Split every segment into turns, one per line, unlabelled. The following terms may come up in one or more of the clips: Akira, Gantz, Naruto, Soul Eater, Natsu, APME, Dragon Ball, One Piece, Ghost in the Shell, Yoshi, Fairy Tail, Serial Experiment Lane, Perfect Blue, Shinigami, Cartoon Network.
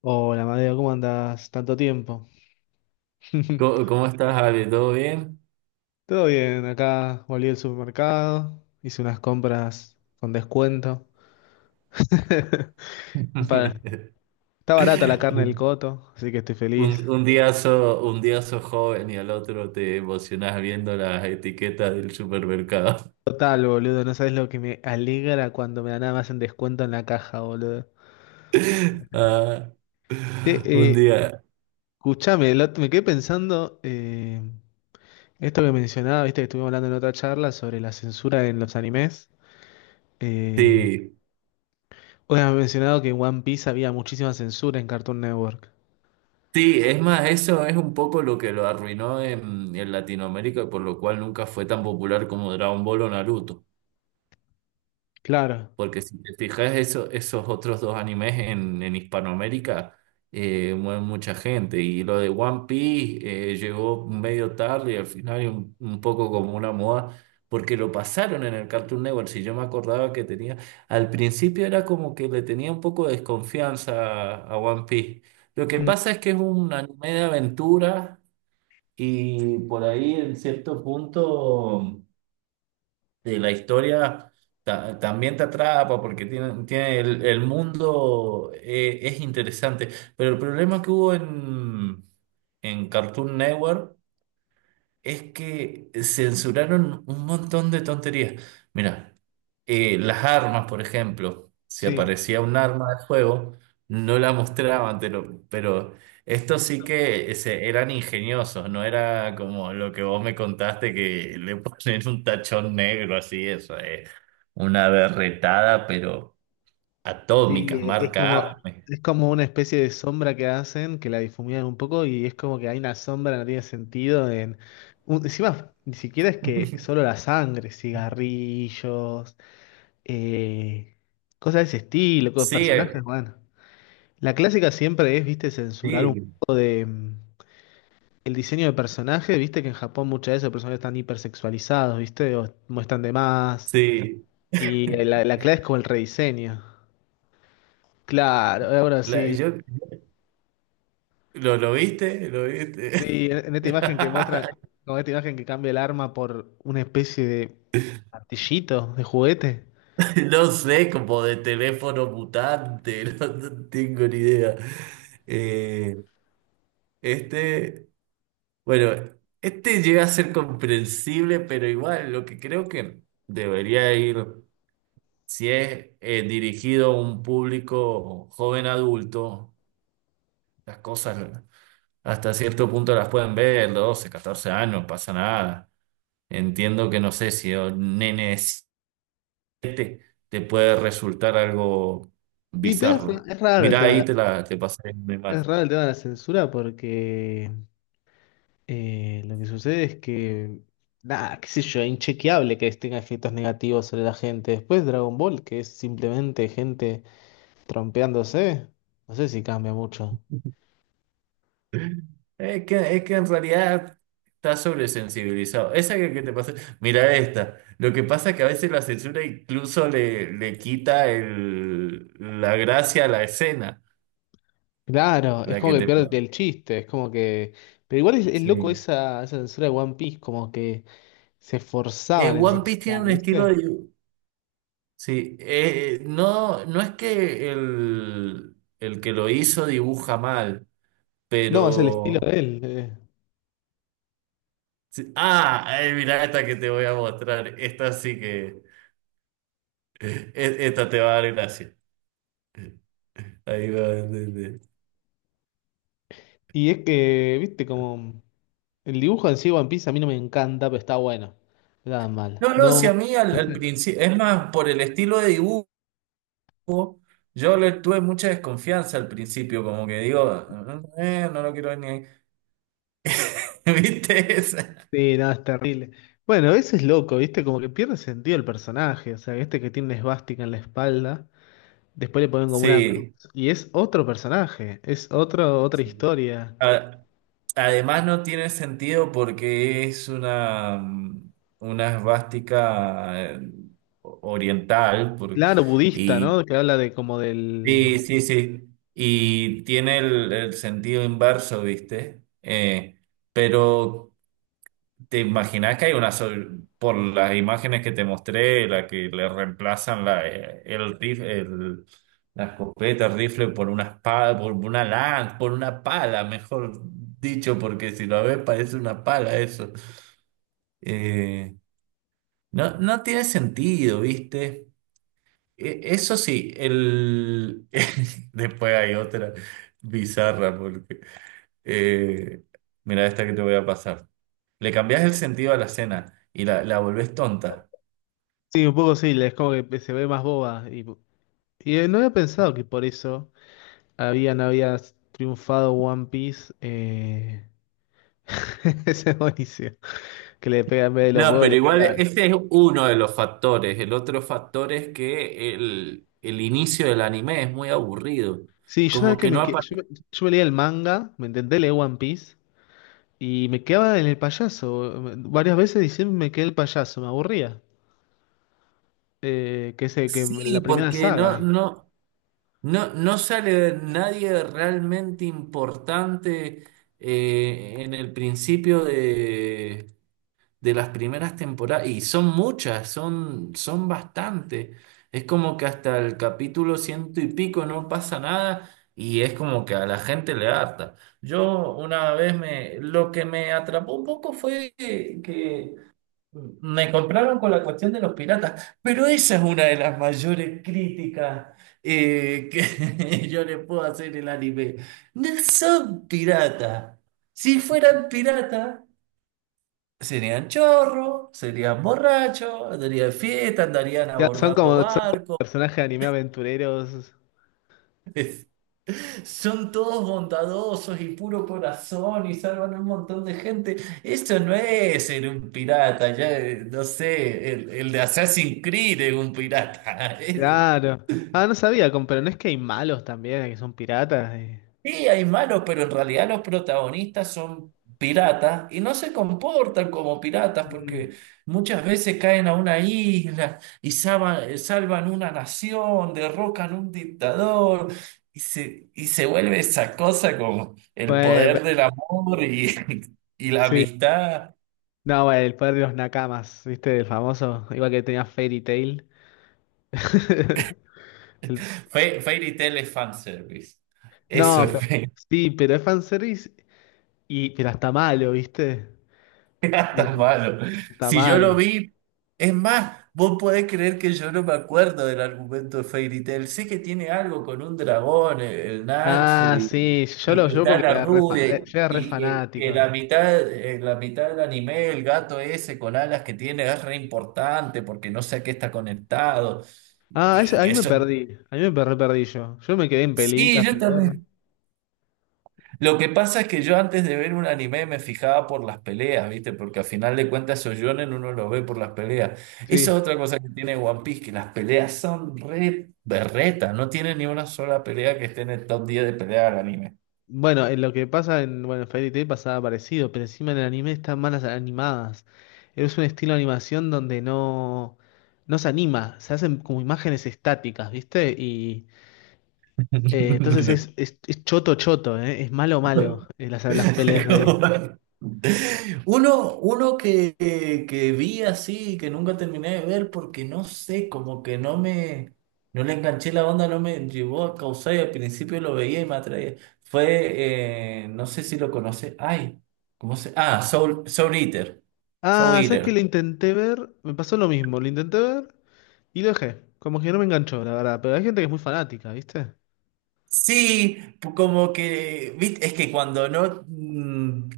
Hola, Madeo, ¿cómo andás? Tanto tiempo.
¿Cómo estás, Ale? ¿Todo bien?
Todo bien, acá volví al supermercado, hice unas compras con descuento. Un par- Está barata la carne del Coto, así que estoy
Un,
feliz.
un día sos, un día sos joven y al otro te emocionás viendo las etiquetas del supermercado.
Total, boludo, no sabes lo que me alegra cuando me dan nada más en descuento en la caja, boludo.
Ah,
Che,
un
eh,
día,
escuchame, me quedé pensando, esto que mencionaba, viste que estuvimos hablando en otra charla sobre la censura en los animes. eh,
sí.
Bueno, has mencionado que en One Piece había muchísima censura en Cartoon Network.
Sí, es más, eso es un poco lo que lo arruinó en Latinoamérica, por lo cual nunca fue tan popular como Dragon Ball o Naruto.
Claro.
Porque si te fijas, esos otros dos animes en Hispanoamérica mueven mucha gente. Y lo de One Piece llegó medio tarde y al final y un poco como una moda, porque lo pasaron en el Cartoon Network. Si yo me acordaba que tenía, al principio era como que le tenía un poco de desconfianza a One Piece. Lo que
Mm.
pasa es que es un anime de aventura y por ahí en cierto punto de la historia también te atrapa porque tiene el mundo es interesante. Pero el problema que hubo en Cartoon Network es que censuraron un montón de tonterías. Mira. Las armas, por ejemplo, si
Sí,
aparecía un arma de fuego no la mostraban, pero esto sí que eran ingeniosos, no era como lo que vos me contaste que le ponen un tachón negro así, eso, una berretada, pero
sí,
atómica, marca APME.
es como una especie de sombra que hacen, que la difuminan un poco y es como que hay una sombra, no tiene sentido en... Encima, ni siquiera es que solo la sangre, cigarrillos, eh, cosas de ese estilo,
Sí,
personajes, bueno. La clásica siempre es, viste, censurar un...
sí,
em, el diseño de personaje, viste que en Japón muchas veces los personajes están hipersexualizados, viste, o muestran de más.
sí.
Y la clave es como el rediseño. Claro, ahora
La-
sí.
yo, ¿lo viste? ¿Lo viste?
Sí, en esta imagen que muestran, con esta imagen que cambia el arma por una especie de martillito, de juguete.
No sé, como de teléfono mutante, no tengo ni idea. Eh, este, bueno, este llega a ser comprensible, pero igual lo que creo que debería ir, si es dirigido a un público joven adulto, las cosas hasta cierto punto las pueden ver, 12, 14 años, no pasa nada. Entiendo que no sé si un nene te, te puede resultar algo
Y pero
bizarro.
es raro el
Mira,
tema de
ahí
la,
te pasé una
es
imagen.
raro el tema de la censura porque lo que sucede es que, nada, qué sé yo, es inchequeable que tenga efectos negativos sobre la gente. Después Dragon Ball, que es simplemente gente trompeándose. No sé si cambia mucho.
Es que en realidad estás sobresensibilizado. Esa que te pasé, mira esta. Lo que pasa es que a veces la censura incluso le quita la gracia a la escena,
Claro, es
la
como
que
que
te...
pierde el chiste, es como que... Pero igual es loco
Sí.
esa, esa censura de One Piece, como que se esforzaban en
One Piece tiene
censurar,
un estilo
¿viste?
de... Sí, no es que el que lo hizo dibuja mal,
No, es el estilo
pero...
de él.
Sí. Ah, ay, mira esta que te voy a mostrar. Esta sí que. e- Esta te va a dar gracia. Ahí va a entender.
Y es que, viste, como... El dibujo en sí de One Piece a mí no me encanta, pero está bueno. No, nada mal.
No, no, si a
No,
mí al principio. Es más, por el estilo de dibujo, yo le tuve mucha desconfianza al principio. Como que digo: "Ah, no lo quiero ver ni ahí". ¿Viste esa?
sí, nada, es terrible. Bueno, ese es loco, ¿viste? Como que pierde sentido el personaje. O sea, este que tiene una esvástica en la espalda. Después le ponen como una cruz.
Sí.
Y es otro personaje, es otro, otra
Sí.
historia.
A- Además, no tiene sentido porque es una. Una esvástica oriental.
Claro, budista,
Y
¿no? Que habla de como del...
Sí, sí, sí. Y tiene el sentido inverso, ¿viste? Pero te imaginas que hay por las imágenes que te mostré, la que le reemplazan la escopeta, el rifle por una espada, por una lanza, por una pala, mejor dicho, porque si lo ves parece una pala eso. Eh, no tiene sentido, ¿viste? Eso sí, el... después hay otra bizarra porque... eh, mira esta que te voy a pasar. Le cambias el sentido a la cena y la volvés tonta.
Sí, un poco sí, es como que se ve más boba. Y, no había pensado que por eso había triunfado One Piece. Ese es buenísimo. Que le pega en vez de los
No,
huevos,
pero
le
igual
pega...
ese es uno de los factores. El otro factor es que el inicio del anime es muy aburrido.
Sí, yo sabes
Como
que
que
me,
no
yo,
aparece.
yo me leía el manga, me intenté leer One Piece y me quedaba en el payaso. Varias veces diciendo me quedé el payaso, me aburría. Que es el que
Sí,
la primera
porque no,
saga.
no, no, no sale nadie realmente importante en el principio de las primeras temporadas, y son muchas, son bastante. Es como que hasta el capítulo ciento y pico no pasa nada y es como que a la gente le harta. Yo una vez lo que me atrapó un poco fue que me compraron con la cuestión de los piratas, pero esa es una de las mayores críticas. Eh, que yo le puedo hacer el anime. No son piratas. Si fueran piratas, serían chorros, serían borrachos, andarían fiesta, andarían
Ya,
abordando
son como
barcos.
personajes de anime aventureros.
Son todos bondadosos y puro corazón y salvan a un montón de gente. Eso no es ser un pirata, ya no sé, el de Assassin's Creed es un pirata.
Claro. Ah, no sabía, pero no es que hay malos también, que son piratas.
Sí, hay malos, pero en realidad los protagonistas son piratas y no se comportan como piratas porque
Mm.
muchas veces caen a una isla y salvan, una nación, derrocan un dictador y se vuelve esa cosa como el
Bueno,
poder del amor y, y la
sí.
amistad.
No, bueno, el poder de los nakamas, ¿viste? El famoso, igual que tenía Fairy Tail. El-
Fairy Tail es fanservice. Eso
No,
es.
sí, pero es fanservice y pero está malo, ¿viste? Eh,
Tan malo.
está
Si yo lo
malo.
vi, es más, vos podés creer que yo no me acuerdo del argumento de Fairy Tail. Sé que tiene algo con un dragón, el Natsu,
Ah,
y,
sí, yo
y
lo
que
yo
está
porque
la
era re,
rubia, y
yo era re
y que
fanático.
la mitad, en la mitad del anime, el gato ese con alas que tiene es re importante porque no sé a qué está conectado.
Ah,
Y que
ahí me
eso.
perdí. Ahí me perdí yo. Yo me quedé en
Sí,
pelitas,
yo
pero no.
también. Lo que pasa es que yo antes de ver un anime me fijaba por las peleas, ¿viste? Porque al final de cuentas esos shonen uno lo ve por las peleas. Esa es
Sí.
otra cosa que tiene One Piece, que las peleas son re berretas, no tiene ni una sola pelea que esté en el top 10 de peleas del anime.
Bueno, en lo que pasa en, bueno, en Fairy Tail pasaba parecido, pero encima en el anime están malas animadas. Es un estilo de animación donde no, no se anima, se hacen como imágenes estáticas, ¿viste? Y entonces es choto choto, ¿eh? Es malo malo, las peleas ahí.
Uno que vi así, que nunca terminé de ver porque no sé, como que no le enganché la onda, no me llevó a causar y al principio lo veía y me atraía. Fue, no sé si lo conoce, ay, ¿cómo se? Ah, Soul Eater. Soul
Ah, ¿sabes qué?
Eater.
Lo intenté ver, me pasó lo mismo, lo intenté ver y lo dejé. Como que no me enganchó, la verdad, pero hay gente que es muy fanática, ¿viste?
Sí, como que, es que cuando no, mm,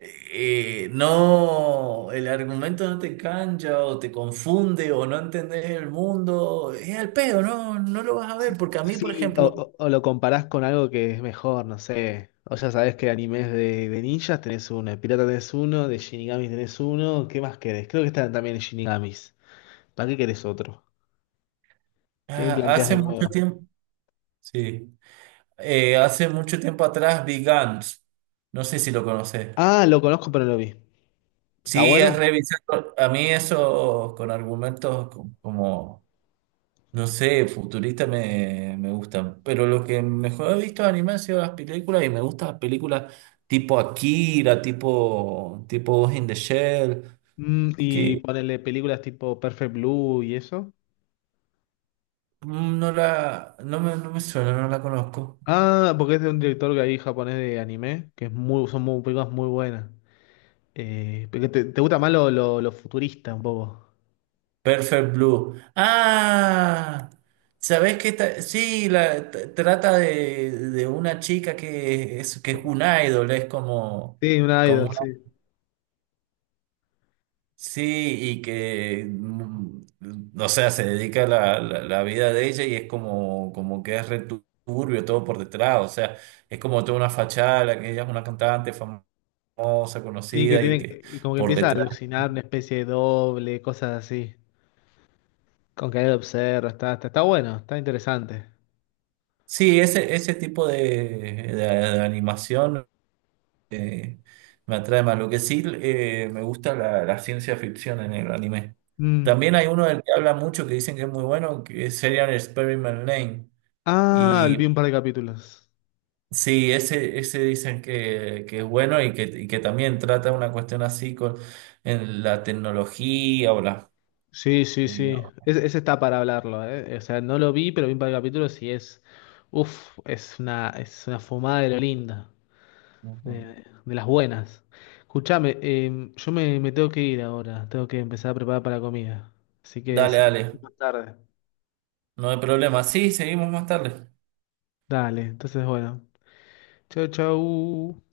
eh, no, el argumento no te cancha o te confunde o no entendés el mundo, es al pedo, no lo vas a ver, porque a mí, por
Sí, o,
ejemplo,
o lo comparás con algo que es mejor, no sé. O ya sabés que animes de ninjas tenés uno, de pirata tenés uno, de Shinigamis tenés uno. ¿Qué más querés? Creo que están también en Shinigamis. ¿Para qué querés otro? ¿Qué me
ah,
planteás de nuevo?
sí, hace mucho tiempo atrás vi Gantz, no sé si lo conoces.
Ah, lo conozco, pero no lo vi. ¿Está
Sí, es
bueno?
revisar, a mí eso con argumentos como... No sé, futurista me gustan, pero lo que mejor he visto de anime han sido las películas y me gustan las películas tipo Akira, tipo Ghost in the Shell,
Mm, y
que
ponerle películas tipo Perfect Blue y eso.
mm, no la, no me, no me suena, no la conozco.
Ah, porque es de un director que hay japonés de anime, que es muy, son muy, películas muy buenas. Porque te, te gusta más lo futurista un poco.
Perfect Blue. Ah, ¿sabés qué? Sí, trata de una chica que es un idol, es como...
Sí, un idol, sí.
Sí, y o sea, se dedica a la vida de ella y es como, como que es returbio todo por detrás, o sea, es como toda una fachada, la que ella es una cantante famosa,
Sí, que
conocida y
tiene
que
y como que
por
empieza a
detrás.
alucinar una especie de doble, cosas así. Con que él observa, está, está, está bueno, está interesante.
Sí, ese tipo de animación eh, me atrae más. Lo que sí me gusta la ciencia ficción en el anime.
Mm.
También hay uno del que habla mucho que dicen que es muy bueno, que es Serial Experiment Lane.
Ah,
Y
vi un par de capítulos.
sí, ese dicen que es bueno y que también trata una cuestión así con en la tecnología o la...
Sí, sí, sí. Ese está para hablarlo, ¿eh? O sea, no lo vi, pero vi un par de capítulos y es. Uf, es una fumada de lo linda. De las buenas. Escuchame, yo me, me tengo que ir ahora. Tengo que empezar a preparar para la comida. Así que,
Dale,
si querés,
dale,
más tarde.
no hay problema. Sí, seguimos más tarde.
Dale, entonces bueno. Chau, chau.